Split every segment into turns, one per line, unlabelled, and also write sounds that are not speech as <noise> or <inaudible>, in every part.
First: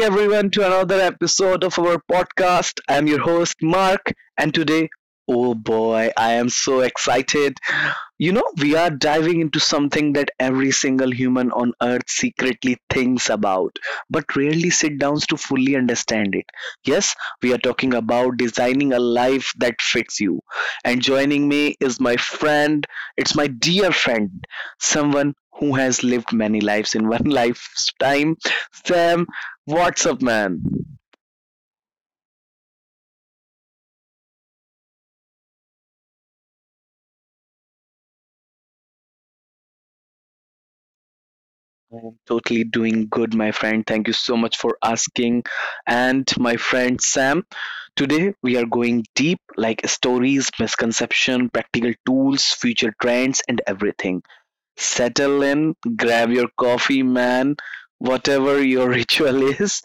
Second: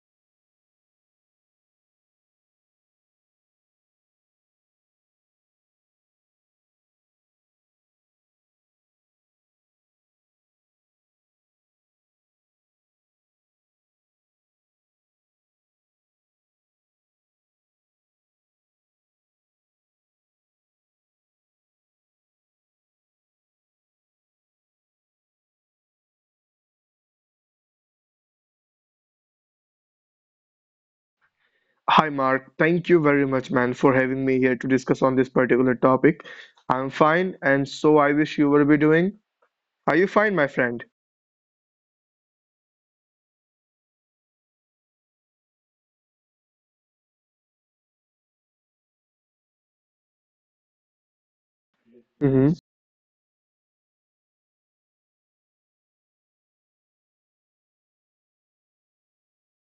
everyone, to another episode of our podcast. I'm your host, Mark, and today, oh boy, I am so excited we are diving into something that every single human on earth secretly thinks about, but rarely sit down to fully understand it. Yes, we are talking about designing a life that fits you. And joining me is my friend, it's my dear friend, someone who has lived many lives in one <laughs> lifetime. Sam, what's up, man?
Hi Mark, thank you very much, man, for having me here to discuss on this particular topic. I'm fine, and so I wish you would be doing. Are you fine, my friend?
I'm totally doing good, my friend. Thank you so much for asking. And my friend Sam, today, we are going deep like stories, misconception, practical tools,
Mm-hmm.
future trends, and everything. Settle in, grab your coffee, man, whatever your <laughs> ritual is.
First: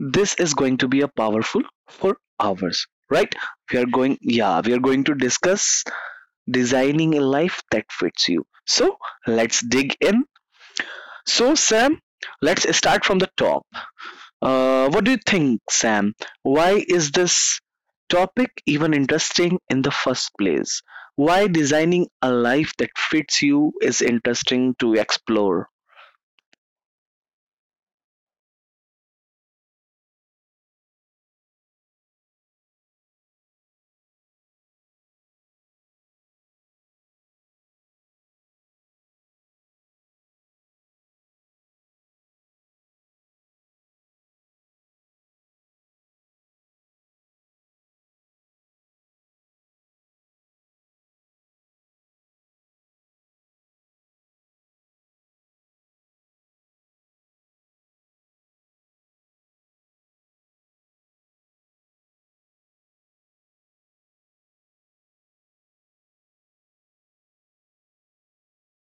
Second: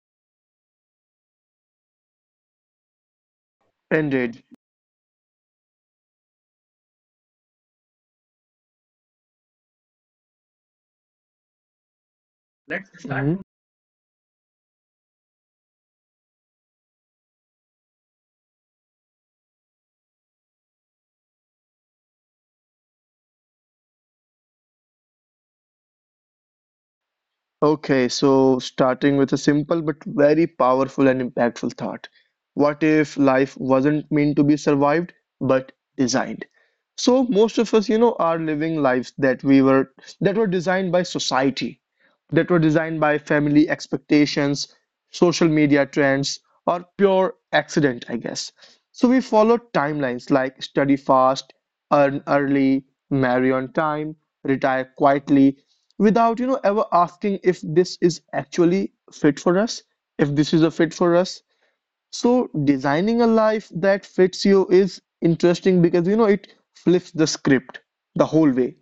This is going to be a powerful for hours, right? We are going,
Indeed.
yeah, we are going to discuss designing a life that fits you. So let's dig in. So, Sam, let's start from the top. What do you think, Sam? Why is this topic even interesting in the first place? Why designing a life that fits you is interesting to explore?
Okay, so starting with a simple but very powerful and impactful thought. What if life wasn't meant to be survived but designed? So most of us, are living lives that were designed by society, that were designed by family expectations, social media trends, or pure accident, I guess. So we follow timelines like study fast, earn early, marry on time, retire quietly, without ever asking if this is actually fit for us if this is a fit for us. So designing a life that fits you is interesting because it flips the script the whole way.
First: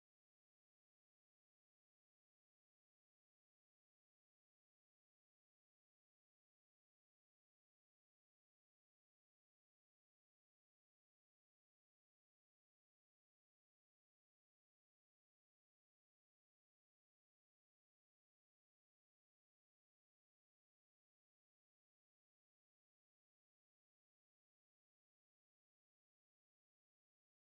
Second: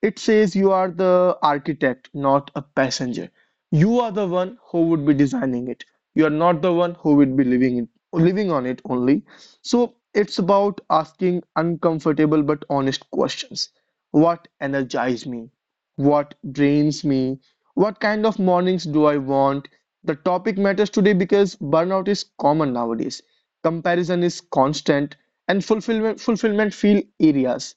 It says you are the architect, not a passenger. You are the one who would be designing it. You are not the one who would be living it, living on it only. So it's about asking uncomfortable but honest questions. What energizes me? What drains me? What kind of mornings do I want? The topic matters today because burnout is common nowadays. Comparison is constant and fulfillment feel areas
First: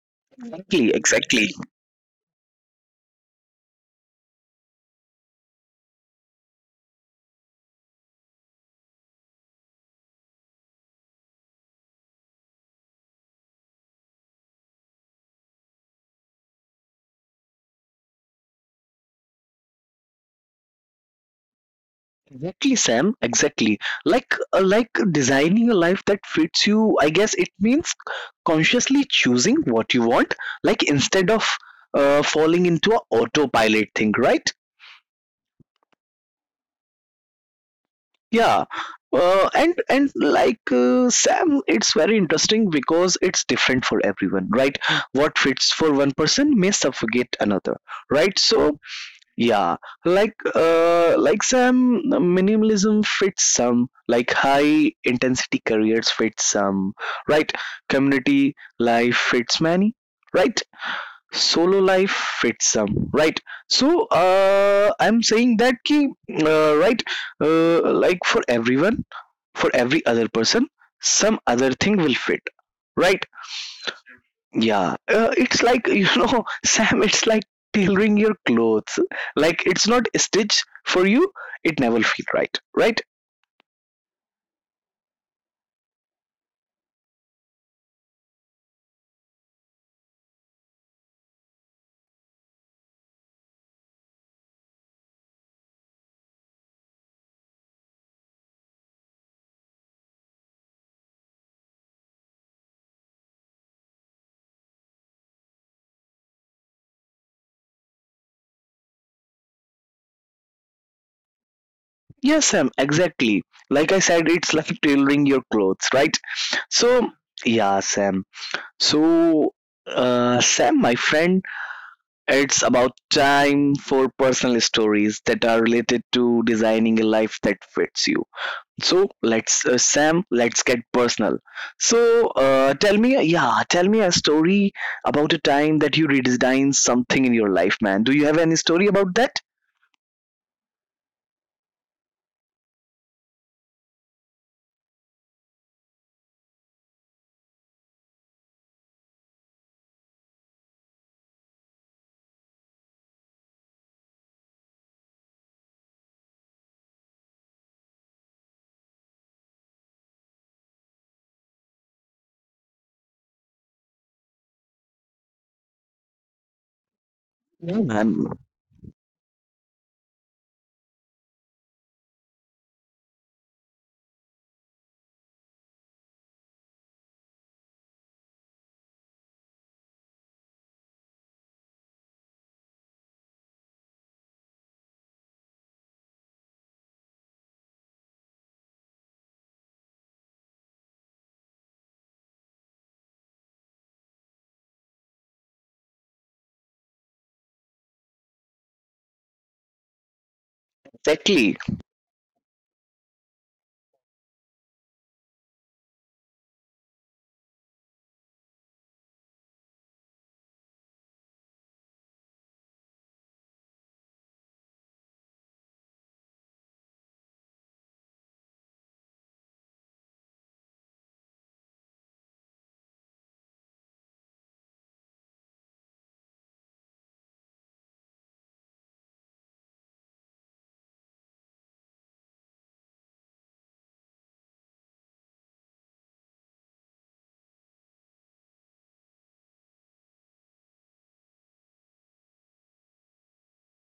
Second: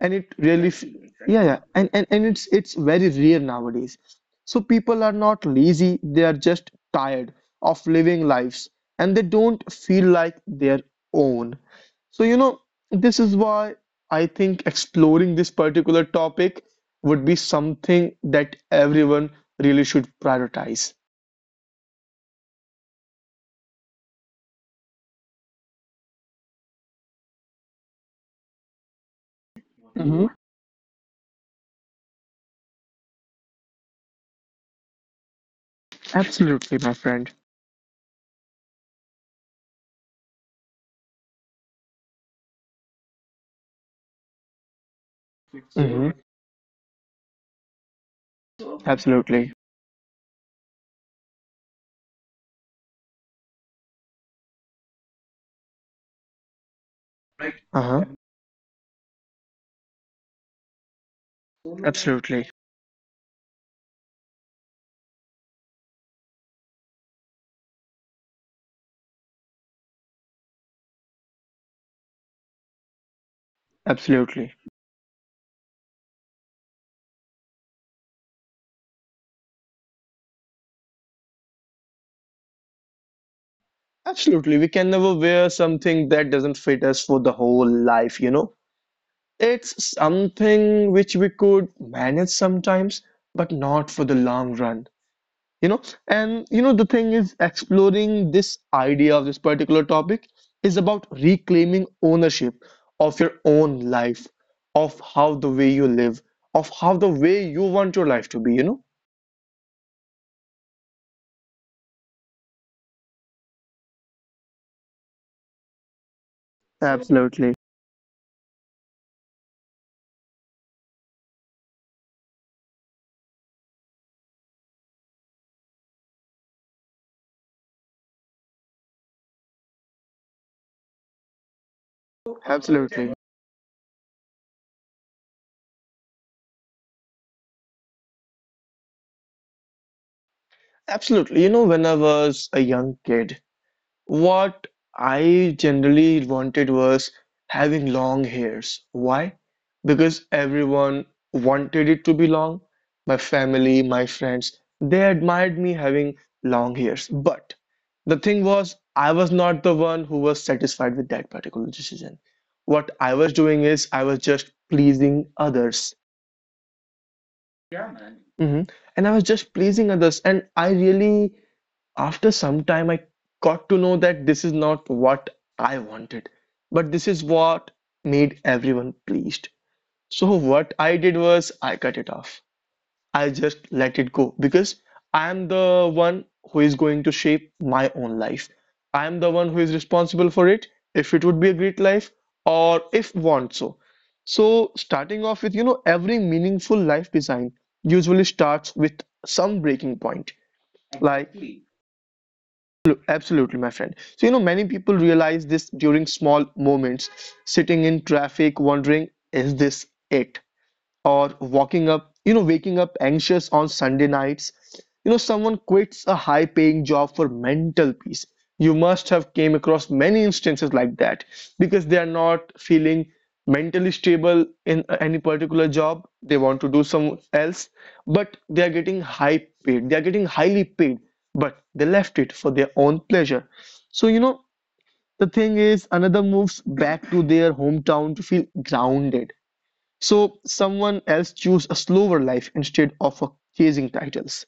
and
Exactly,
yeah,
exactly.
yeah, and it's very rare nowadays. So people are not lazy, they are just tired of living lives and they don't feel like their own. So this is why I think exploring this particular topic would be something that everyone really should prioritize.
Exactly, Sam. Exactly. Like designing a life that fits you, I guess it means consciously choosing what you
Hmm.
want, like instead of falling into a autopilot thing, right?
Absolutely, my friend.
Yeah, and like Sam, it's very interesting because it's different for everyone, right? What fits for one
Hmm.
person may suffocate another, right? So
Absolutely.
yeah, like Sam, minimalism fits some, like high intensity careers fits some, right?
Uh-huh.
Community life fits many, right? Solo life
Absolutely.
fits some, right? So I'm saying that ki, right, like for everyone, for every other person, some other thing will fit, right.
Absolutely.
Yeah, it's like <laughs> you know Sam, it's like tailoring your clothes. Like it's not a stitch for you, it never feel right, right?
Absolutely. We can never wear something that doesn't fit us for the whole life, you know? It's something which we could manage sometimes, but not for the long run, you know? And, you know, the thing is, exploring this idea of this particular topic is about reclaiming ownership of your own life, of how the way you live, of how the way you want your life to be, you know?
Yes Sam, exactly. Like I said, it's <laughs> like tailoring your clothes, right? So
Absolutely.
yeah Sam, so Sam my friend, it's about time for personal stories that are related to designing a life that fits you. So let's, Sam, let's get personal. So tell me,
Absolutely.
yeah, tell me a story about a time that you redesigned something in your life, man. Do you have any story about that?
Absolutely. You know, when I was a young kid, what I generally wanted was having long hairs. Why? Because everyone wanted it to be long. My family, my friends, they admired me having long hairs. But the thing was, I was not the one who was satisfied with that particular decision. What I was doing is, I was just pleasing others.
Yeah, man.
Mhm. And I was just pleasing others, and I really I got to know that this is not what I wanted, but this is what made everyone pleased. So, what I did was I cut it off. I just let it go because I am the one who is going to shape my own life. I am the one who is responsible for it, if it would be a great life or if want so. So, starting off with, you know, every meaningful life design usually starts with some breaking point. Like, exactly.
Exactly.
Absolutely, my friend. So, you know, many people realize this during small moments, sitting in traffic, wondering, is this it? Or walking up, you know, waking up anxious on Sunday nights. You know, someone quits a high paying job for mental peace. You must have came across many instances like that because they are not feeling mentally stable in any particular job. They want to do some else, but they are getting high paid. They are getting highly paid, but they left it for their own pleasure. So, you know, the thing is another moves back to their hometown to feel grounded. So someone else choose a slower life instead of chasing titles.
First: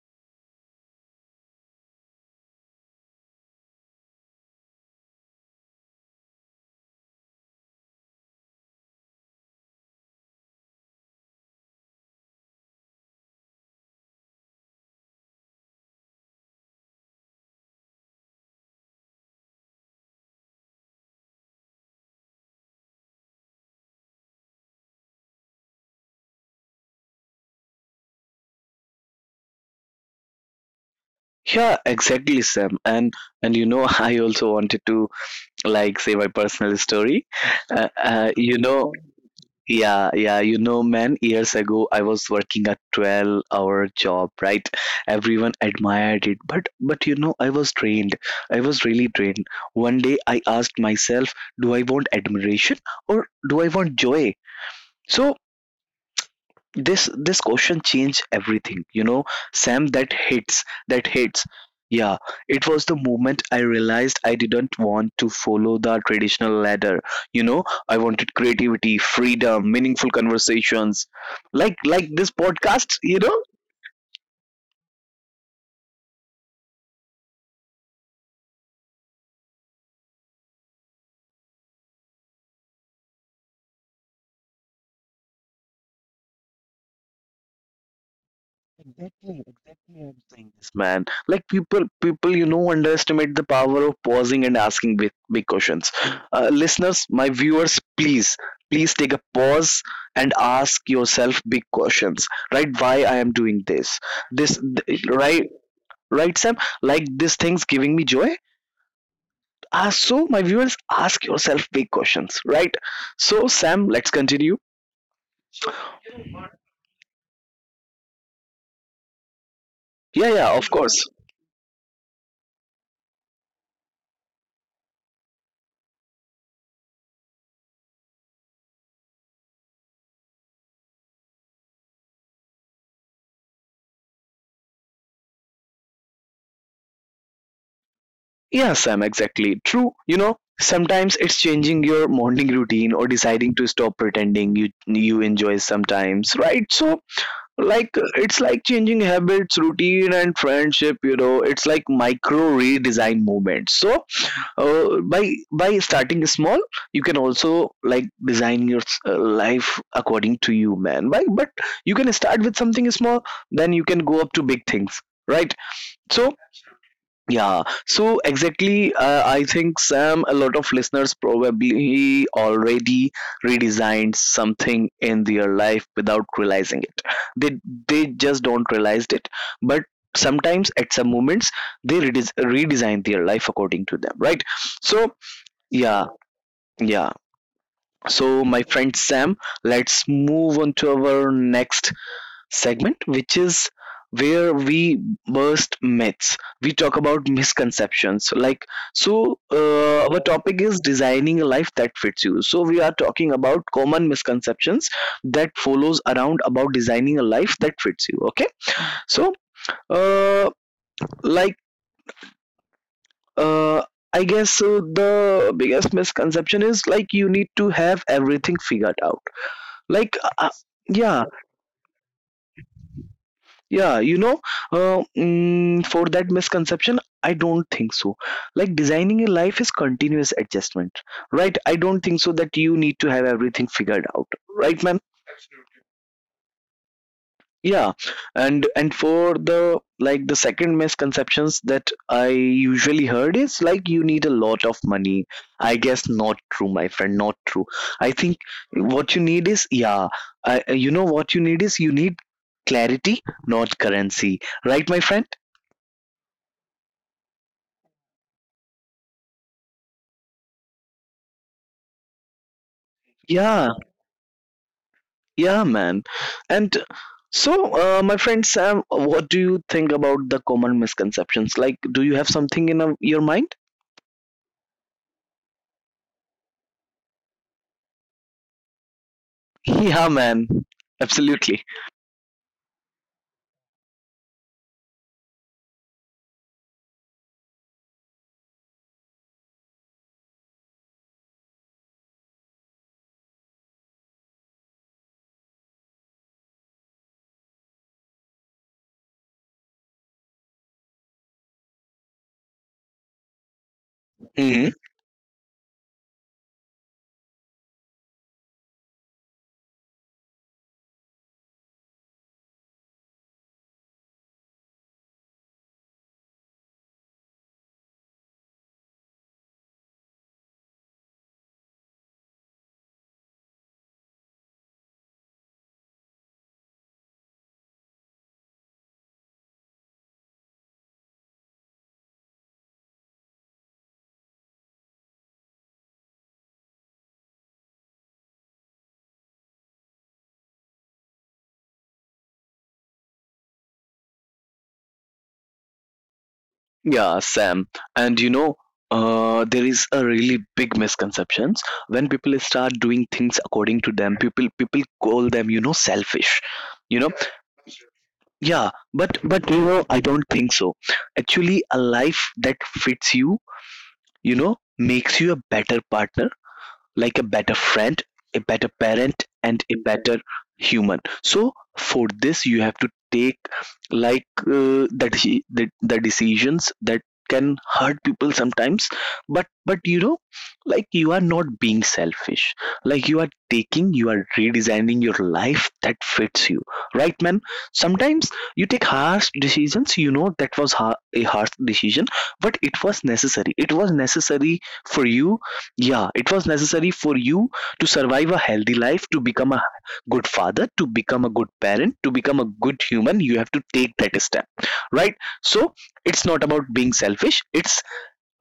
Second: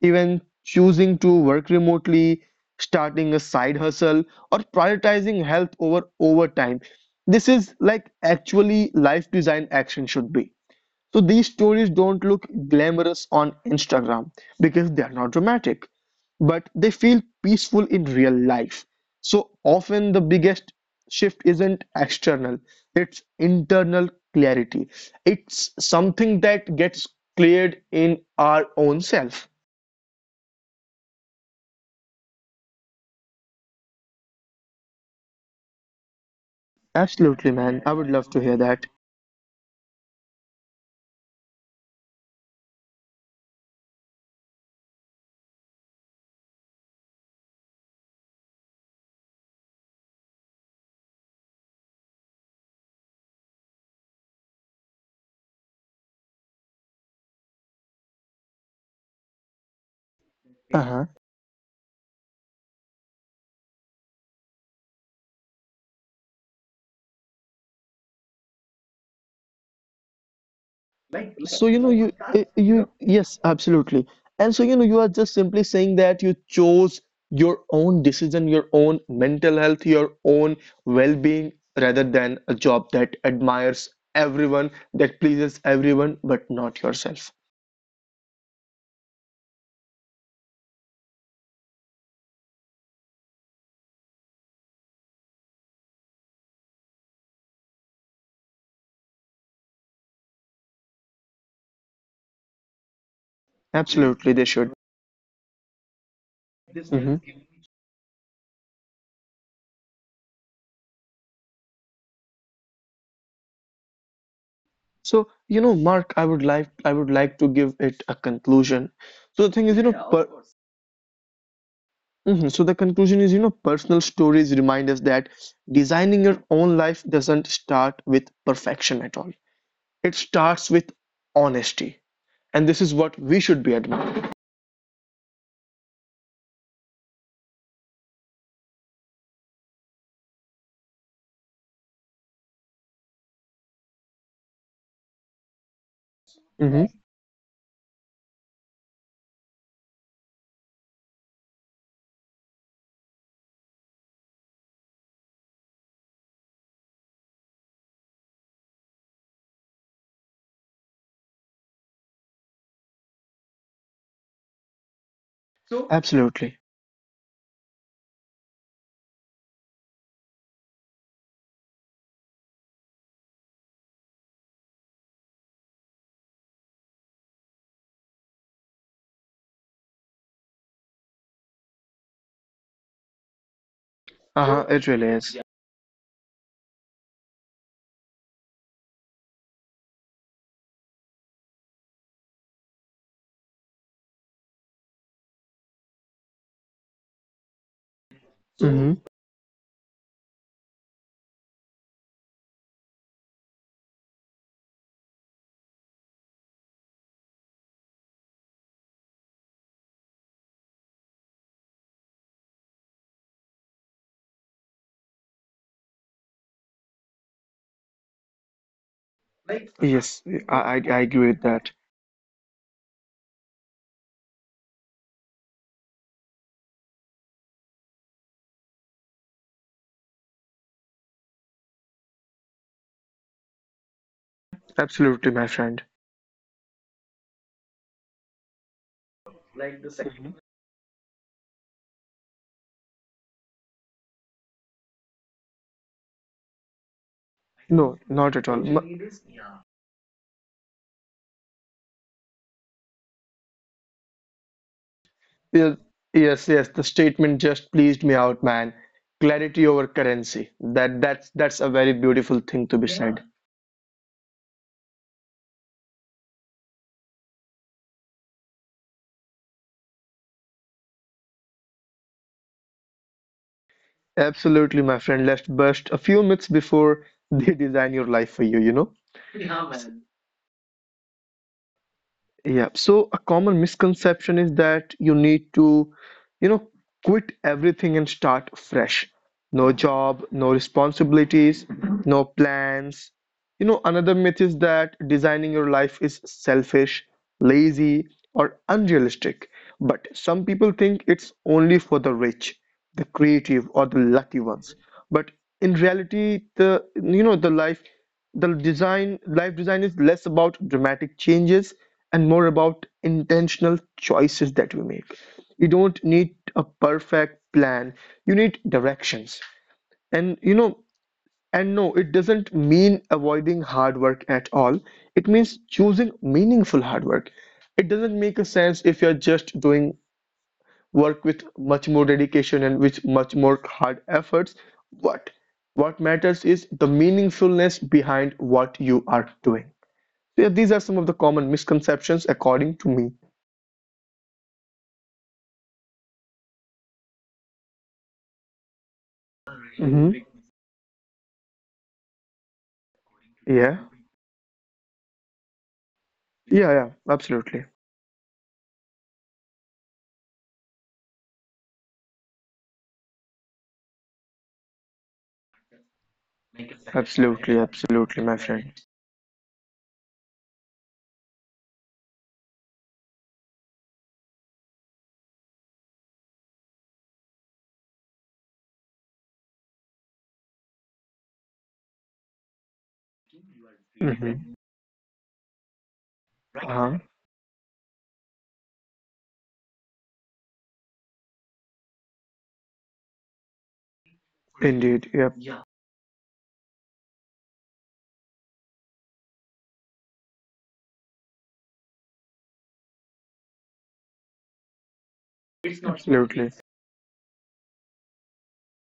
Even choosing to work remotely, starting a side hustle, or prioritizing health over overtime. This is like actually life design action should be. So these stories don't look glamorous on Instagram because they are not dramatic, but they feel peaceful in real life. So often the biggest shift isn't external, it's internal clarity. It's something that gets cleared in our own self.
Yeah, exactly, Sam. And you know, <laughs> I also wanted to like say my personal story.
Absolutely, man. I would love to hear
You
that.
know, yeah, yeah, you know, man, years ago I was working a 12-hour job, right? Everyone admired it, but you know, I was trained. I was really trained. One day I asked myself, do I want admiration or do I want joy? So this question changed everything. You know Sam, that hits, that hits. Yeah, it was the moment I realized I didn't want to follow the traditional ladder. You know, I wanted creativity, freedom, meaningful conversations,
So, you know,
like this podcast, you know.
yes, absolutely. And so, you know, you are just simply saying that you chose your own decision, your own mental health, your own well-being, rather than a job that admires everyone, that pleases everyone, but not yourself. Yes.
Exactly, exactly. I'm saying this, man. Like underestimate the power of pausing and asking big, big questions. Listeners, my viewers, please, please take a pause and ask yourself big questions. Right? Why I am doing this?
Absolutely, they should.
This, right? Right, Sam?
Hmm.
Like this thing's giving me joy. Ah, so my viewers, ask yourself big questions, right? So, Sam, let's continue.
So, you know, Mark, I would like to give it a conclusion. So the thing is, you know, per—
Yeah, yeah, of course.
Mhm. So the conclusion is, you know, personal stories remind us that designing your own life doesn't start with perfection at all. It starts with honesty, and this is what we should be admiring.
Yeah, Sam, exactly. True. You know, sometimes it's changing your morning routine or deciding to stop pretending you enjoy sometimes, right?
Hmm.
So, like, it's like changing habits, routine, and friendship. You know, it's like micro redesign moments. So, by starting small, you can also like design your life according to you, man. By but you can start with something small, then you can go up to big things, right?
Absolutely.
So yeah, so exactly, I think Sam, a lot of listeners probably already redesigned something in their life without realizing it. They they just don't realize it, but sometimes at some moments they redesign their life according to them,
Uh-huh, so
right?
it really is.
So yeah, yeah. So my friend Sam, let's move on to our next segment, which is where we burst myths. We talk about misconceptions.
So, hmm.
Like, so our topic is designing a life that fits you. So we are talking about common misconceptions that follows around about designing a life that fits you. Okay. So, uh, like, uh, I guess the biggest misconception is like you need to have everything figured out.
So
Like,
yes,
uh,
I
yeah.
agree with that.
Yeah, you know, for that misconception, I don't think so. Like designing a life is continuous adjustment, right? I don't think so that you need to have everything figured out, right,
Absolutely,
man?
my friend.
Yeah, and for the like the second misconceptions that I usually heard is like you need a lot of money. I guess not true, my friend,
No,
not
not
true.
at all.
I
Do—
think what you need is yeah, you know what you need is you need clarity, not currency, right,
yes,
my friend?
yes, yes. The statement just pleased me out, man. Clarity over currency. That's a very beautiful thing to be said.
Yeah, yeah, man. And so, my friend Sam, what do you think about the common misconceptions? Like, do you have something in your mind?
Absolutely, my friend. Let's bust a few myths before they design your life for you, you know?
<laughs> Yeah, man. Absolutely.
Yeah, so a common misconception is that you need to, you know, quit everything and start fresh. No job, no responsibilities, no plans. You know, another myth is that designing your life is selfish, lazy, or unrealistic. But some people think it's only for the rich, the creative, or the lucky ones. But
Hmm.
in reality, the life the design life design is less about dramatic changes and more about intentional choices that we make. You don't need a perfect plan, you need directions. And you know, and no, it doesn't mean avoiding hard work at all, it means choosing meaningful hard work. It doesn't make a sense if you're just doing work with much more dedication and with much more hard efforts, but what matters is the meaningfulness behind what you are doing. So, yeah, these are some of the common misconceptions according to me.
Yeah, Sam. And you know,
Hmm.
there is a really big misconceptions when people start
Yeah.
doing things according to them. People call them, you know,
Yeah.
selfish.
Absolutely.
You know, yeah. But you know, I don't think so. Actually, a life that fits you, you know, makes you a better partner,
Absolutely.
like
Absolutely,
a
my
better
friend.
friend, a better parent, and a better human. So for this, you have to take the decisions that can hurt people sometimes, but you know, like you are not being selfish, like
Hmm.
you are redesigning your life that
Uh-huh.
fits you, right man? Sometimes you take harsh decisions, you know, a harsh decision, but it was necessary, it was
Indeed,
necessary
yep.
for you. Yeah, it was necessary for you to survive a healthy life, to become a good father, to become a good parent, to become a good human. You have to take that step, right? So
Absolutely.
it's not about being selfish, it's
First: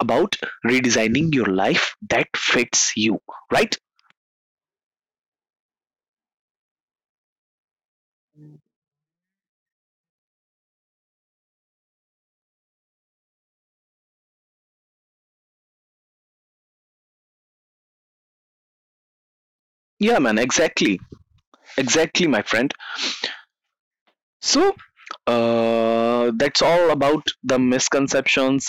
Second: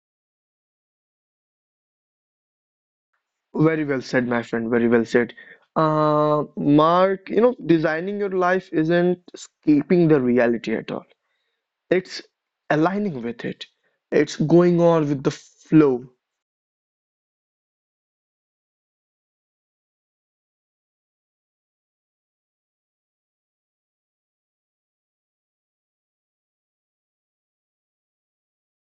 about redesigning your life that fits you, right?
Very well said, my friend. Very well said. Mark, you know, designing your life isn't escaping the reality at all. It's aligning with it, it's going on with the flow.
Yeah, man, exactly. Exactly, my friend. So, that's all about the misconceptions,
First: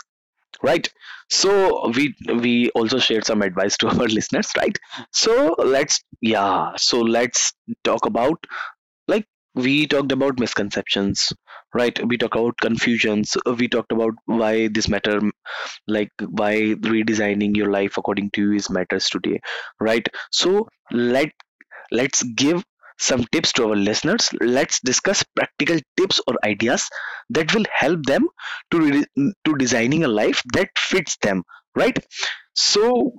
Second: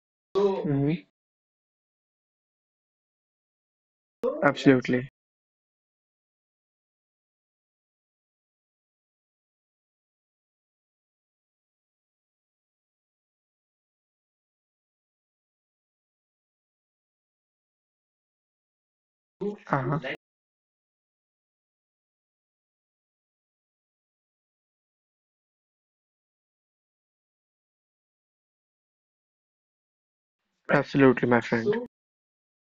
right?
Hmm.
So we also shared some advice to our <laughs> listeners, right?
Absolutely.
So let's, yeah, so let's talk about, like, we talked about misconceptions, right? We talked about confusions, we talked about why this matter, like why redesigning your life according to you is matters today, right?
Uh-huh.
So let's give some tips to our listeners. Let's discuss practical tips or ideas that will help them to designing a life that fits them,
Absolutely, my
right?
friend.
So,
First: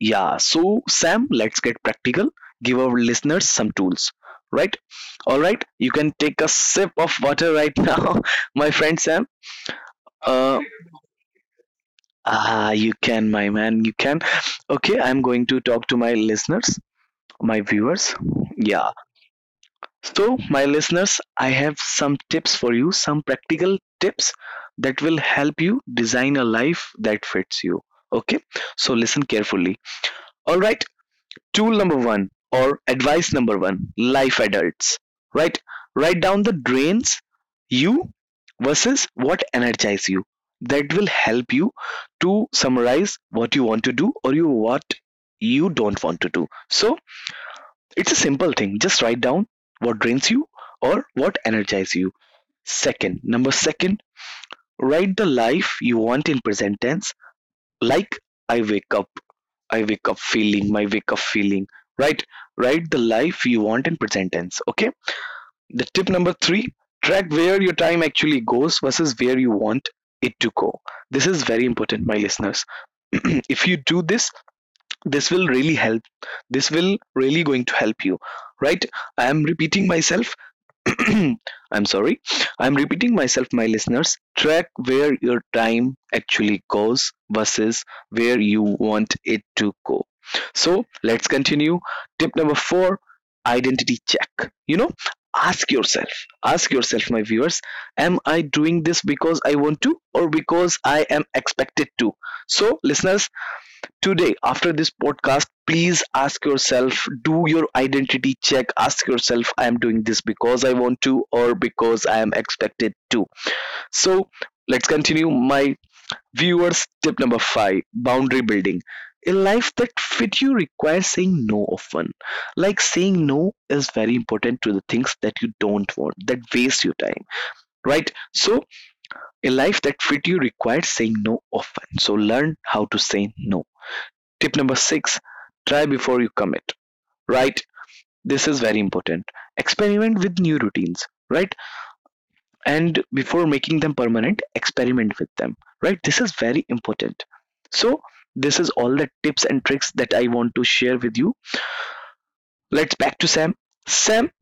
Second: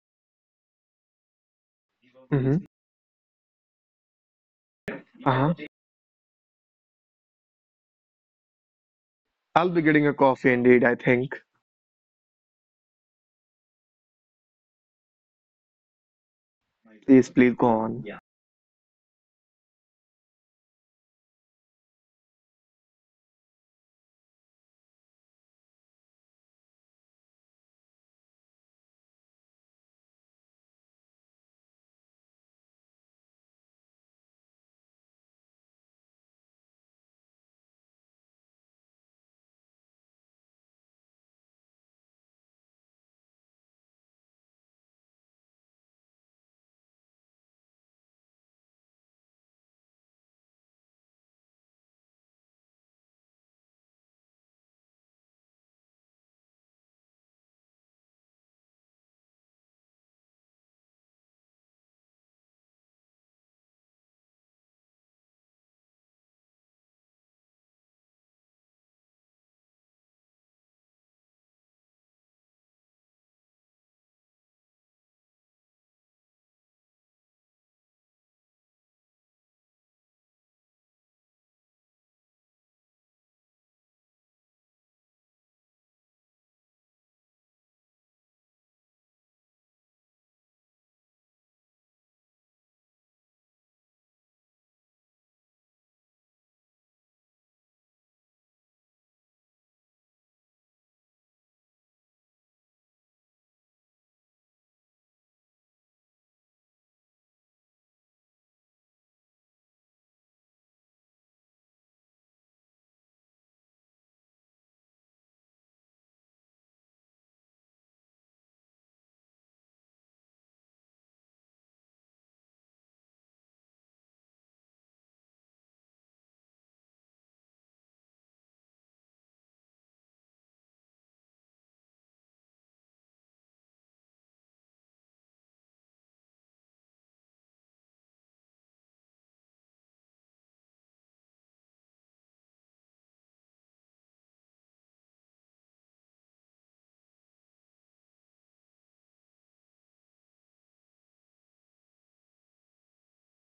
yeah, so Sam, let's get practical.
Hmm.
Give our listeners some tools, right? All right,
Uh-huh.
you can take a sip of water right <laughs> now, my friend Sam.
I'll be getting a
Uh,
coffee indeed, I think.
you can, my man, you can. Okay, I'm going to talk to my listeners,
Please,
my
please go
viewers.
on.
Yeah, so, my listeners, I have some tips for you, some practical tips that will help you design a life that fits you. Okay, so listen carefully. All right, tool number one or advice number one, life adults. Right, write down the drains you versus what energize you. That will help you to summarize what you want to do or you what you don't want to do. So, it's a simple thing. Just write down what drains you or what energizes you. Second, number second, write the life you want in present tense. Like I wake up, I wake up feeling, my wake up feeling. Right? Write the life you want in present tense. Okay. The tip number three, track where your time actually goes versus where you want it to go. This is very important, my listeners. <clears throat> If you do this, this will really help. This will really going to help you. Right? I am repeating myself, <clears throat> I'm sorry. I'm repeating myself, my listeners. Track where your time actually goes versus where you want it to go. So let's continue. Tip number four, identity check. You know, ask yourself, ask yourself, my viewers, am I doing this because I want to or because I am expected to? So, listeners, today, after this podcast, please ask yourself, do your identity check. Ask yourself, I am doing this because I want to or because I am expected to. So, let's continue. My viewers, tip number five, boundary building. A life that fit you requires saying no often. Like saying no is very important to the things that you don't want, that waste your time, right? So, a life that fit you requires saying no often. So, learn how to say no. Tip number six, try before you commit, right? This is very important. Experiment with new routines, right? And before making them permanent, experiment with them, right? This is very important. So, this is all the tips and tricks that I want to share with you. Let's back to Sam. Sam,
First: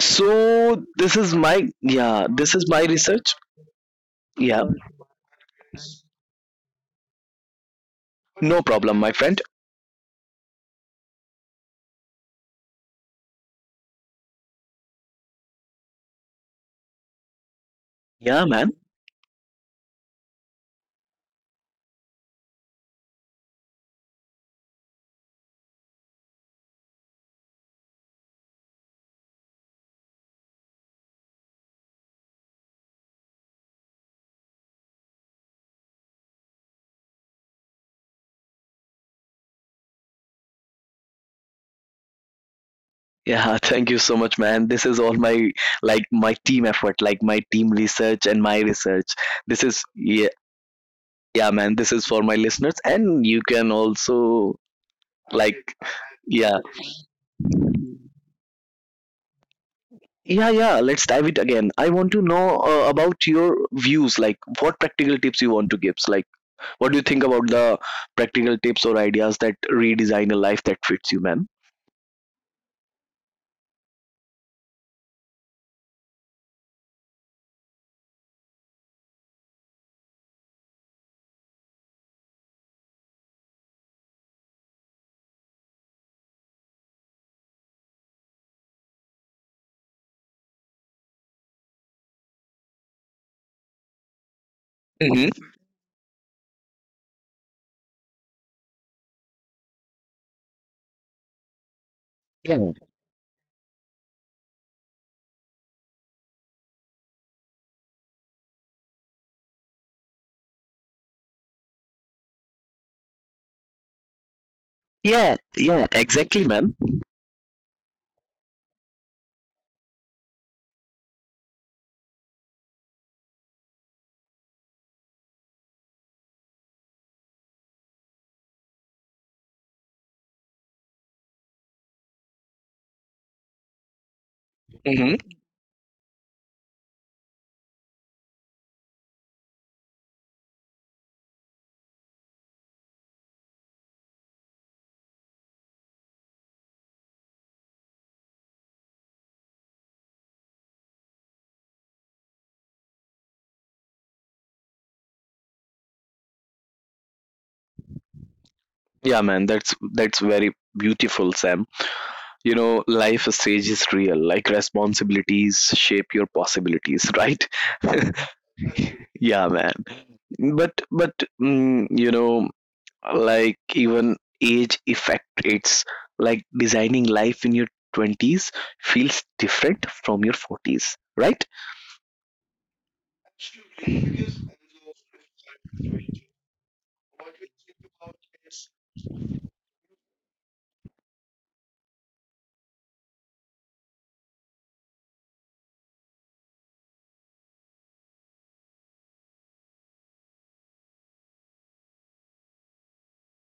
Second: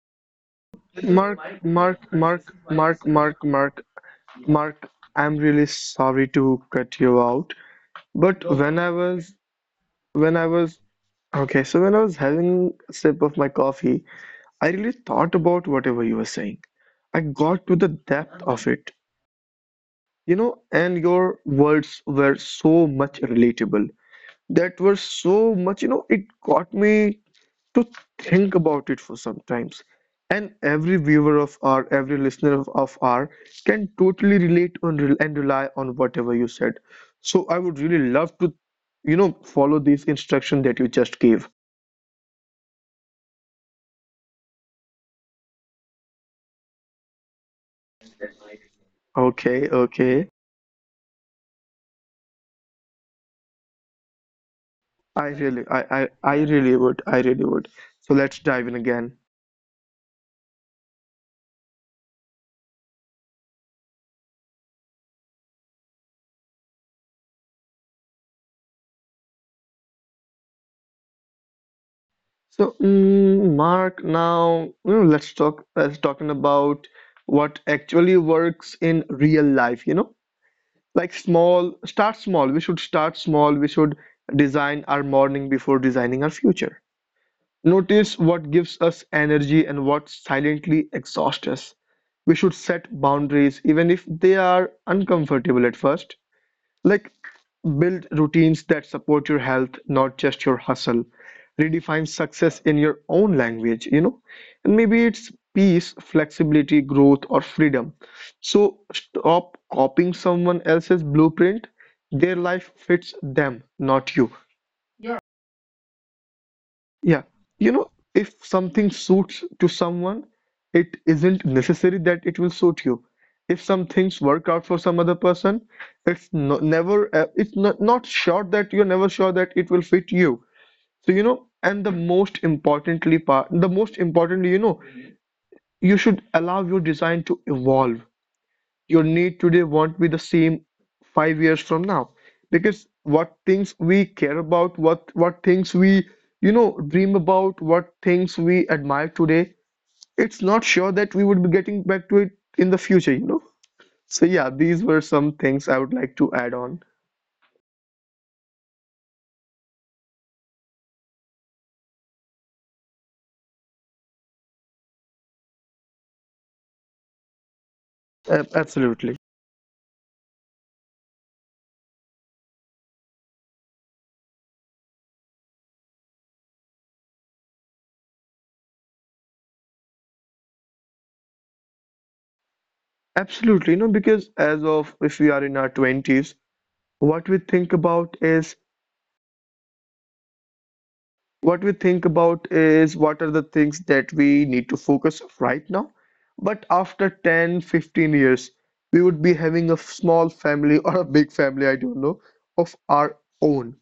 so this is
Mark, mark mark
this is my
mark
research.
mark mark Yeah.
Yeah,
Mark, I'm really sorry to cut you out, but
no problem, my
was
friend.
when I was— okay, so when I was having a sip of my coffee, I really thought about whatever you were saying. I got to the
Yeah,
depth of
man.
it, you know. And your words were so much relatable, that were so much, you know, it got me to think about it for sometimes. And every viewer of our, every listener of our can totally relate on and rely on whatever you said. So I would really love to, you know, follow these instruction that you just gave.
Yeah, <laughs> thank you so much, man. This is all my my team effort, like my team research and my research. This
Okay,
is yeah,
okay.
yeah, man. This is for my listeners, and you can also
i really
like
i i, I
yeah,
really would, so let's dive in again.
yeah, yeah. Let's dive it again. I want to know about your views, like what practical tips you want to give. Like, what do you think about the practical tips or ideas that redesign a life that fits you, man?
So, Mark, now you know, let's talk. Let's talking about what actually works in real life. You know, like small. Start small. We should start small. We should design our morning before designing our future. Notice what gives us energy and what silently exhausts us. We should set boundaries, even if they are
Hmm.
uncomfortable at first. Like build routines that support your health, not just your hustle. Redefine success in
Yeah,
your own language, you know, and maybe it's peace, flexibility, growth, or freedom. So stop copying someone else's blueprint. Their life fits them, not you.
yeah, yeah. Exactly, man.
Yeah, you know, if something suits to someone, it isn't necessary that it will suit you. If some things work out for some other person, it's no, never, it's not sure that you're never sure that it will fit you. So, and the most importantly,
Hmm.
you should allow your design to evolve. Your need today won't be the same 5 years from now, because what things we care about, what things we, you know dream about, what things we admire today, it's not sure that we would be getting back to it in the future. So yeah, these were some things I would like to add on.
Yeah, man. That's very beautiful, Sam. You know, life stage is real, like responsibilities shape your possibilities, right? <laughs>
Ab- absolutely
Yeah, man. But you know, like even age effect it's like designing life in your 20s feels different from your 40s, right?
absolutely. Because, as of, if we are in our 20s, what we think about is what we think about is what are the things that we need to focus right now. But after 10, 15 years, we would be having a small family or a big family, I don't know, of our own.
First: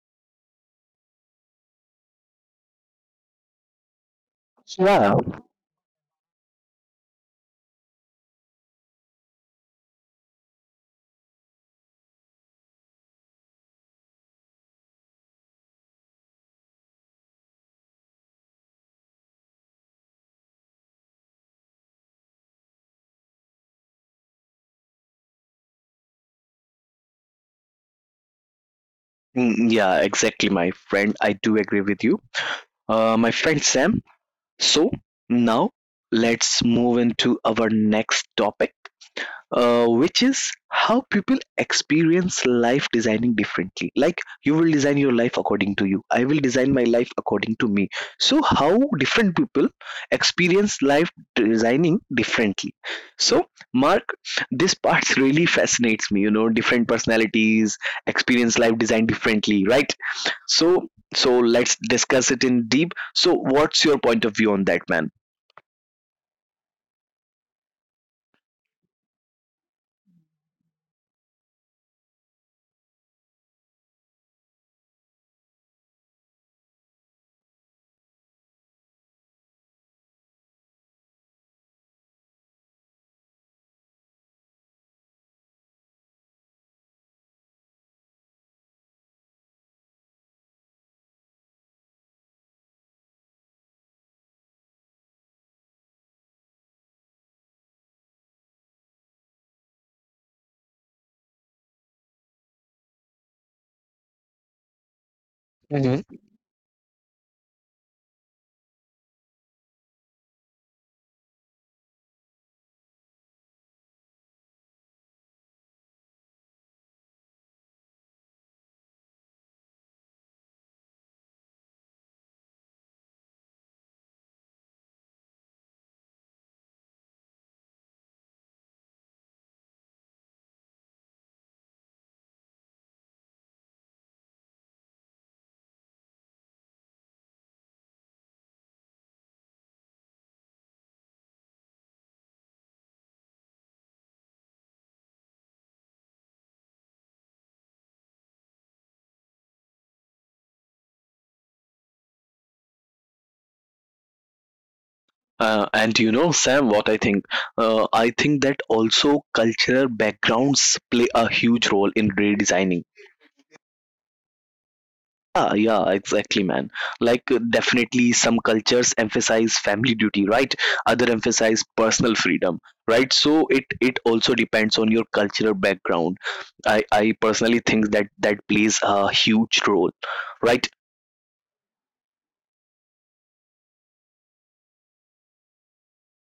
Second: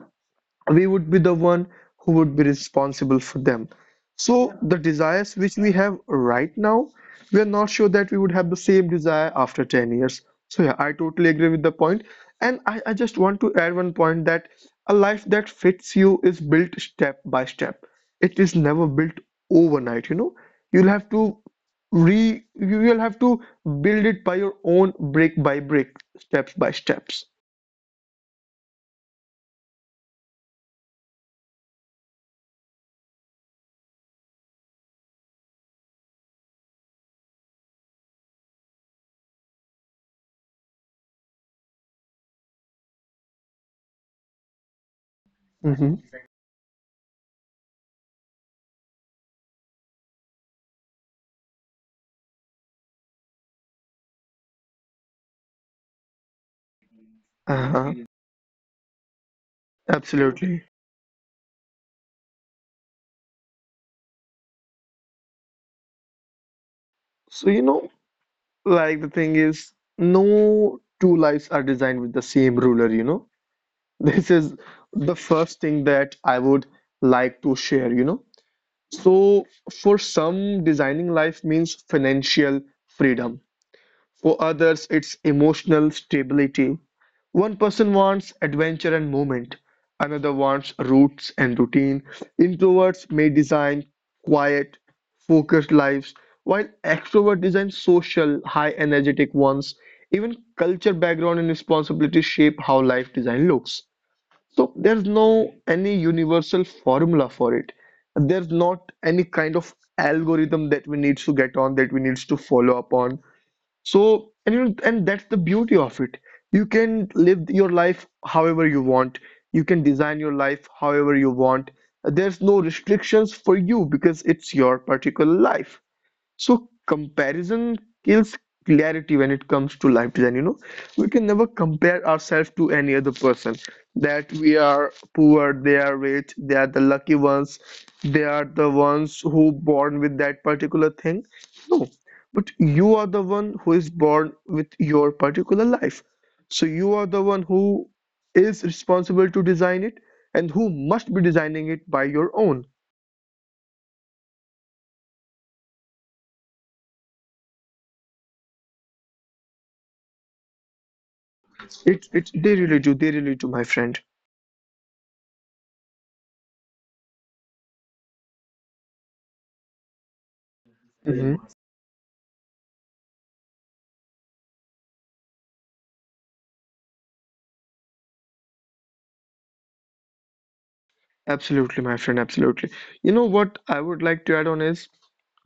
We would be the one who would be responsible for them. So the
Yeah.
desires which we have right now, we are not sure that we would have the same desire after 10 years. So yeah, I totally agree with the point. And I just want to add one point that a life that fits you is built step by step. It is never built overnight. you'll have to you'll have to build it by your own, brick by brick, steps by steps.
Mm, yeah, exactly, my friend, I do agree with you. Uh, my friend Sam. So now let's move into our next topic, which is how people experience life designing differently. Like, you will design your life according to
Mhm.
you, I will design my life according to me. So how different people experience life designing differently. So, Mark, this part <laughs> really fascinates me. You know, different personalities
Uh-huh.
experience life design differently, right? so
Absolutely.
so let's discuss it in deep. So what's your point of view on that, man?
So, you know, like the thing is, no two lives are designed with the same ruler. <laughs> This is the first thing that I would like to share. So, for some, designing life means financial freedom. For others, it's emotional stability. One person wants adventure and movement, another wants roots and routine. Introverts may design quiet, focused lives, while extroverts design social, high energetic ones. Even culture, background, and responsibilities shape how life design looks. So there's no any universal formula for it. There's not any kind of algorithm that we need to get on, that we need to follow upon. So, and you know, and that's the beauty of it. You can live your life however you want. You can design your life however you want. There's no restrictions for you, because it's your particular life. So comparison kills clarity when it comes to life design. You know, we can never compare ourselves to any other person. That we are poor, they are rich, they are the lucky ones, they are the ones who born with that particular thing. No, but you are the one who is born with your particular life. So you are the one who is responsible to design it and who must be designing it by your own.
And you know, Sam, what I think? I think that also cultural backgrounds play a huge role in redesigning.
It's They really do, they really do, my friend.
Ah, yeah, exactly, man. Like, definitely, some cultures emphasize family duty, right? Other emphasize personal
Mhm.
freedom, right? So it also depends on your cultural background. I personally think that that plays a huge role, right?
Absolutely, my friend, absolutely. You know what I would like to add on is,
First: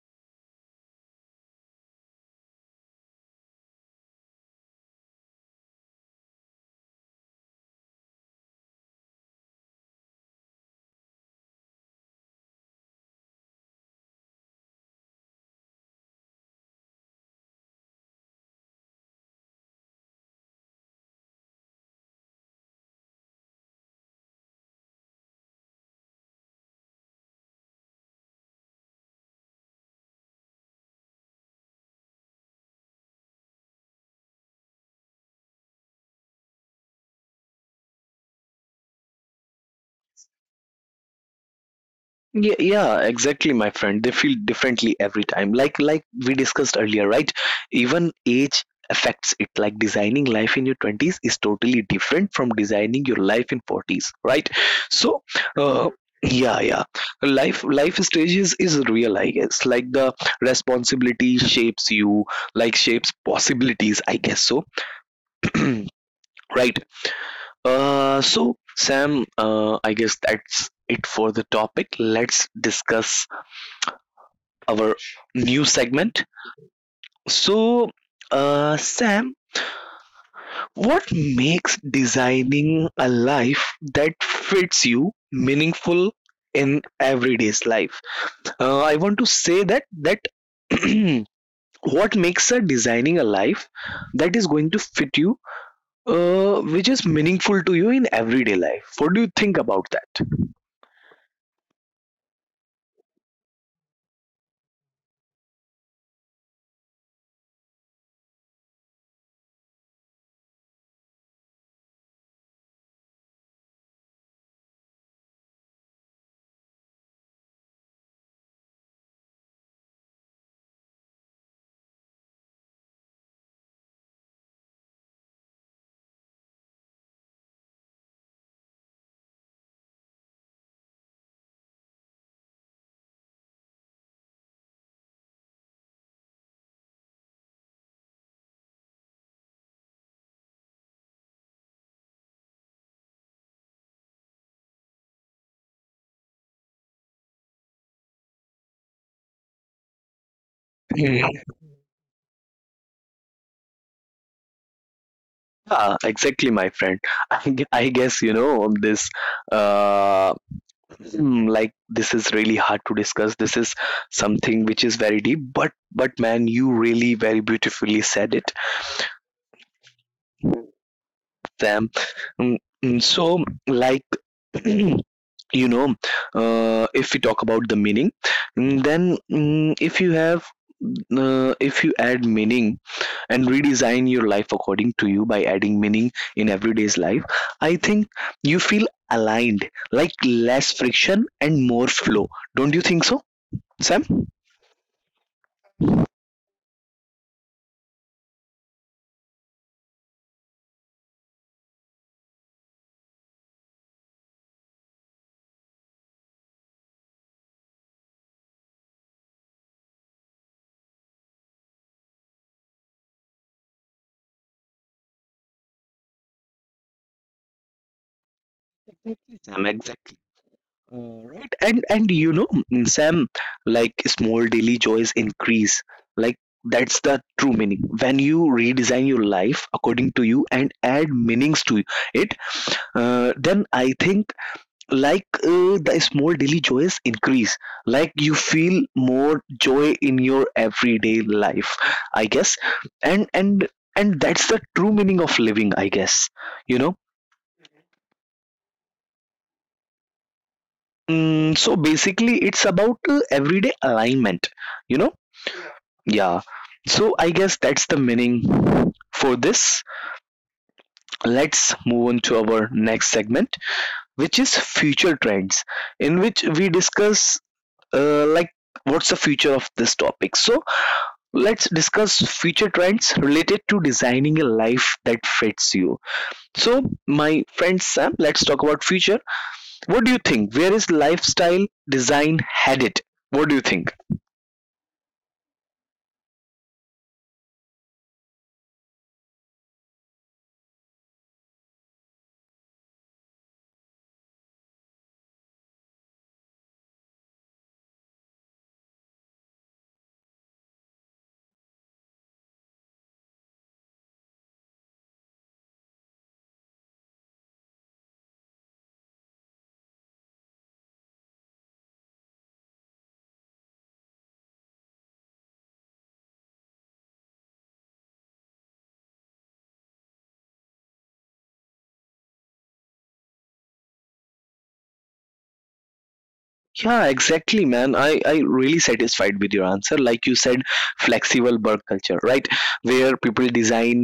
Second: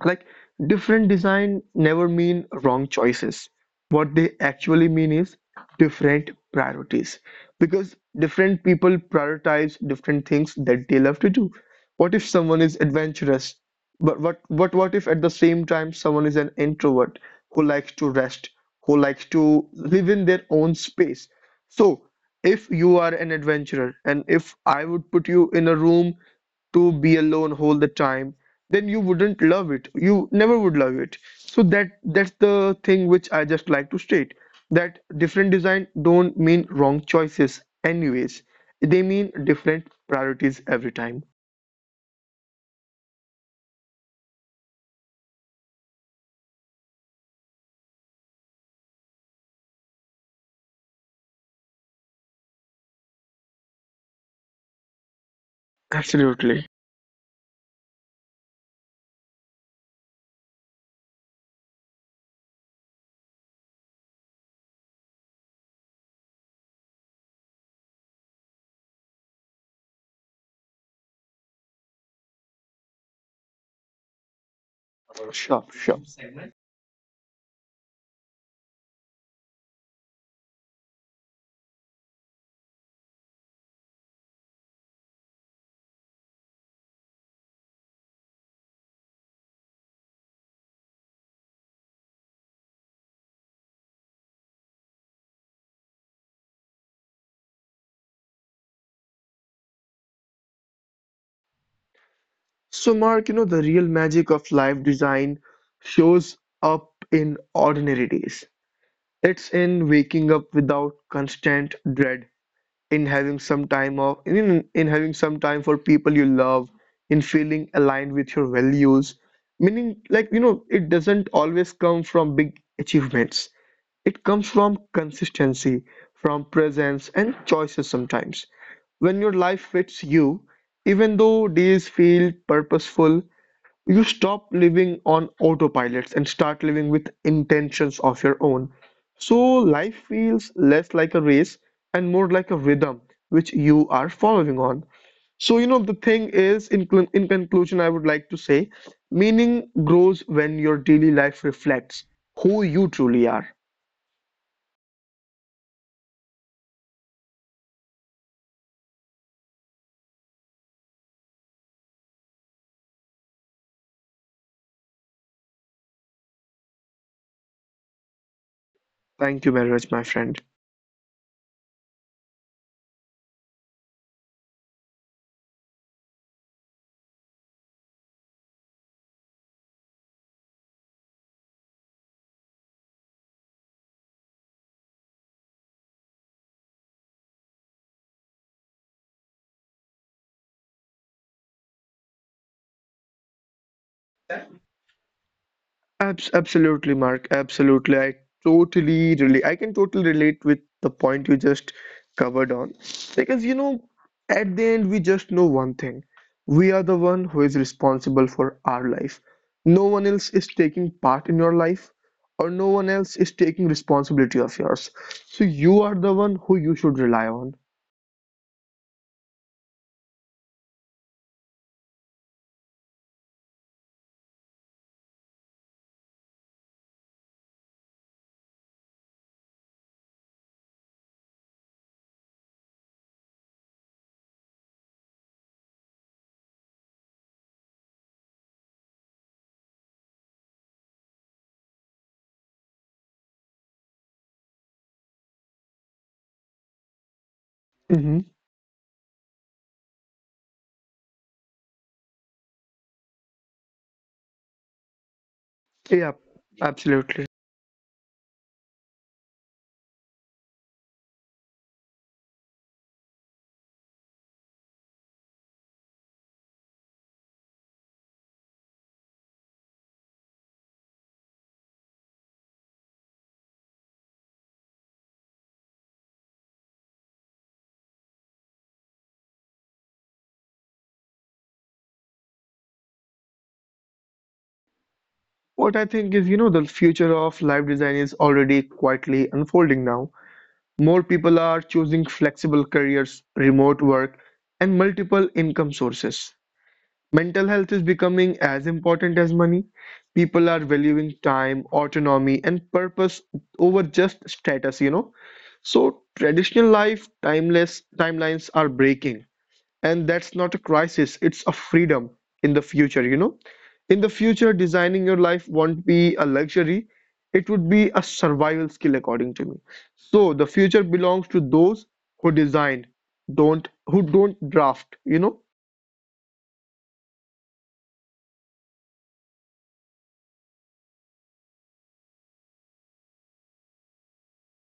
like, different design never mean wrong choices. What they actually mean is different priorities, because different people prioritize different things that they love to do. What if someone is adventurous, but what if at the same time someone is an introvert who likes to rest, who likes to live in their own space? So if you are an adventurer and if I would put you in a room to be alone all the time, then you wouldn't love it, you never would love it. So that's the thing which I just like to state, that different design don't mean wrong choices anyways. They mean different priorities every time.
Yeah, yeah, exactly, my friend. They feel differently every time. Like we discussed earlier, right? Even age affects it. Like designing life in your 20s is totally different from designing your life in 40s, right? So, uh,
Absolutely.
yeah, yeah. Life stages is real, I guess. Like the responsibility shapes you, like shapes possibilities, I guess so. <clears throat> Right. So Sam, I guess that's it for the topic. Let's discuss our
Sure,
new
sure.
segment. So, Sam, what makes designing a life that fits you meaningful in everyday's life? I want to say that <clears throat> what makes a designing a life that is going to fit you, which is meaningful to you in everyday life. What do you think about that?
So, Mark, you know, the real magic of life design shows up in ordinary days. It's in waking up without constant dread, in having some time of, in having some time for people you love, in feeling aligned with your values. Meaning, like, you know, it doesn't always come from big achievements. It comes from consistency, from presence and choices. Sometimes, when your life fits you, even though days feel purposeful, you stop living on autopilots and start living with intentions of your own. So life feels less like a race and more like a rhythm which you are following on. So, you know, the thing is, in conclusion, I would like to say, meaning grows when your daily life
Mm.
reflects who you truly are.
Yeah, exactly, my friend. <laughs> I guess you know this. Uh, hmm, like this is really hard to discuss. This is something which is very deep. But man, you really very beautifully said it,
Thank you very much, my friend.
Sam. Mm, So like. <clears throat> You know, if we talk about the meaning, then if you have if you add meaning and redesign your life according to you by adding meaning in everyday's life, I think you feel aligned, like less friction and more flow. Don't you think so, Sam?
Absolutely, Mark. Absolutely. I totally relate. I can totally relate with the point you just covered on. Because, you know, at the end, we just know one thing. We are the one who is responsible for our life. No one else is taking part in your life, or no one else is taking responsibility of yours. So you are the one who you should rely on.
Sam, and you know, Sam, like small daily joys increase, like that's the true meaning when you redesign your life according to you and add meanings to it. Then I think, the small daily joys increase, like you feel more joy in your everyday life, I guess. And and and that's the true meaning of living, I guess, you know.
Hmm.
So basically it's about everyday alignment, you know.
Yeah,
Yeah. So
absolutely.
I guess that's the meaning for this. Let's move on to our next segment, which is future trends, in which we discuss like what's the future of this topic. So let's discuss future trends related to designing a life that fits you. So my friend Sam, let's talk about future. What do you think? Where is lifestyle design headed? What do you think?
What I think is, you know, the future of life design is already quietly unfolding now. More people are choosing flexible careers, remote work, and multiple income sources. Mental health is becoming as important as money. People are valuing time, autonomy, and purpose over just status, you know. So traditional life timeless timelines are breaking, and that's not a crisis, it's a freedom. In the future, you know, in the future, designing your life won't be a luxury, it would be a survival skill, according to me. So the future belongs to those who design, don't who don't draft, you know.
Yeah, exactly, man. I really satisfied with your answer. Like you said, flexible work culture, right? Where people design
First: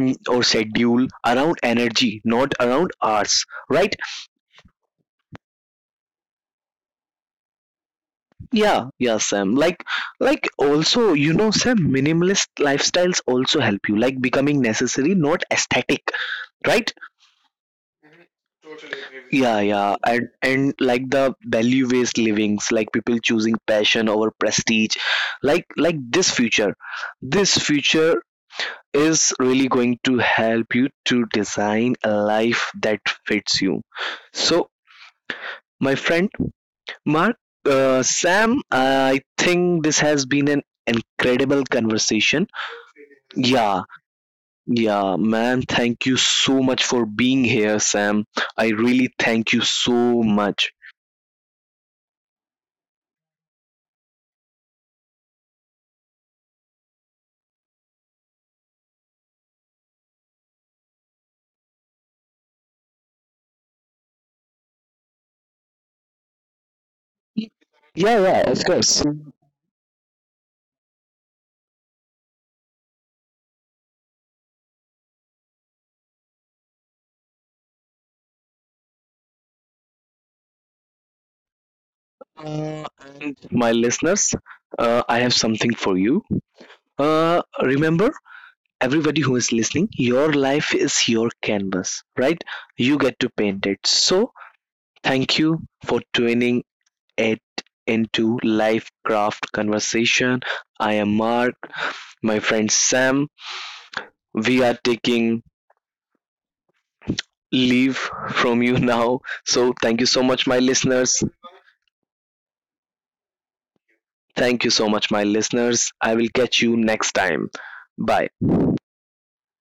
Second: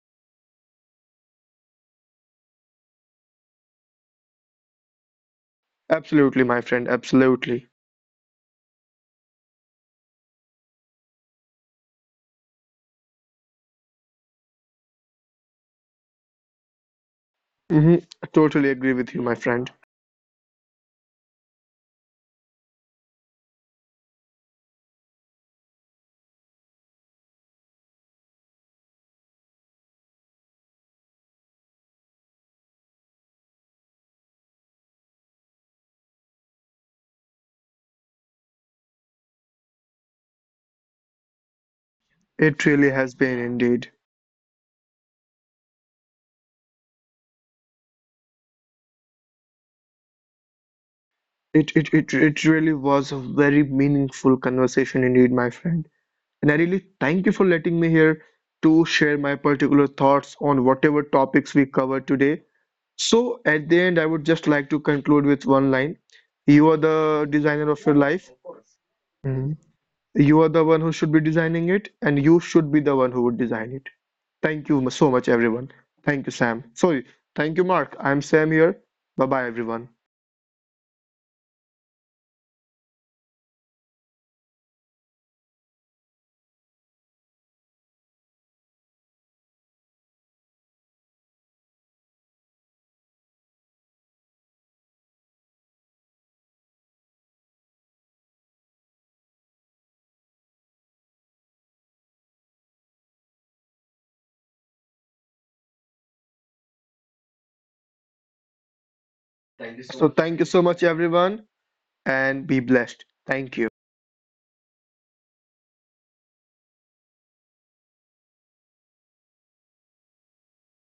or schedule around energy, not around hours, right?
Absolutely, my friend, absolutely.
Yeah, yeah, Sam. Like also, you know, Sam, minimalist lifestyles also help you, like becoming necessary, not aesthetic,
Hmm.
right?
I totally agree with you, my friend.
Yeah, yeah, and like the value-based livings, like people choosing passion over prestige, like this future is really going to help you to design a life that fits you. So, my friend Mark, Sam, I think this has been an
It
incredible
really has been,
conversation.
indeed.
Has. Yeah, yeah, man. Thank you so much for being here, Sam. I really thank you so
it, it
much.
it it really was a very meaningful conversation indeed, my friend. And I really thank you for letting me here to share my particular thoughts on whatever topics we covered today. So at the end, I would just like to conclude with one line. You are the designer of your life.
Yeah,
Mhm.
yeah, of course.
You are the one who should be designing it, and you should be the one who would design it. Thank you so much, everyone. Thank you, Sam. Sorry. Thank you, Mark. I'm Sam here. Bye bye, everyone.
My listeners, I have something for you. Remember, everybody who is listening, your life is your canvas, right? You get to paint it. So, thank you for tuning it into Life Craft Conversation. I am Mark, my friend Sam. We are taking leave from you
So, thank
now.
you so much,
So, thank you
everyone,
so much, my
and
listeners.
be blessed. Thank you.
Thank you so much, my listeners. I will catch you next time. Bye.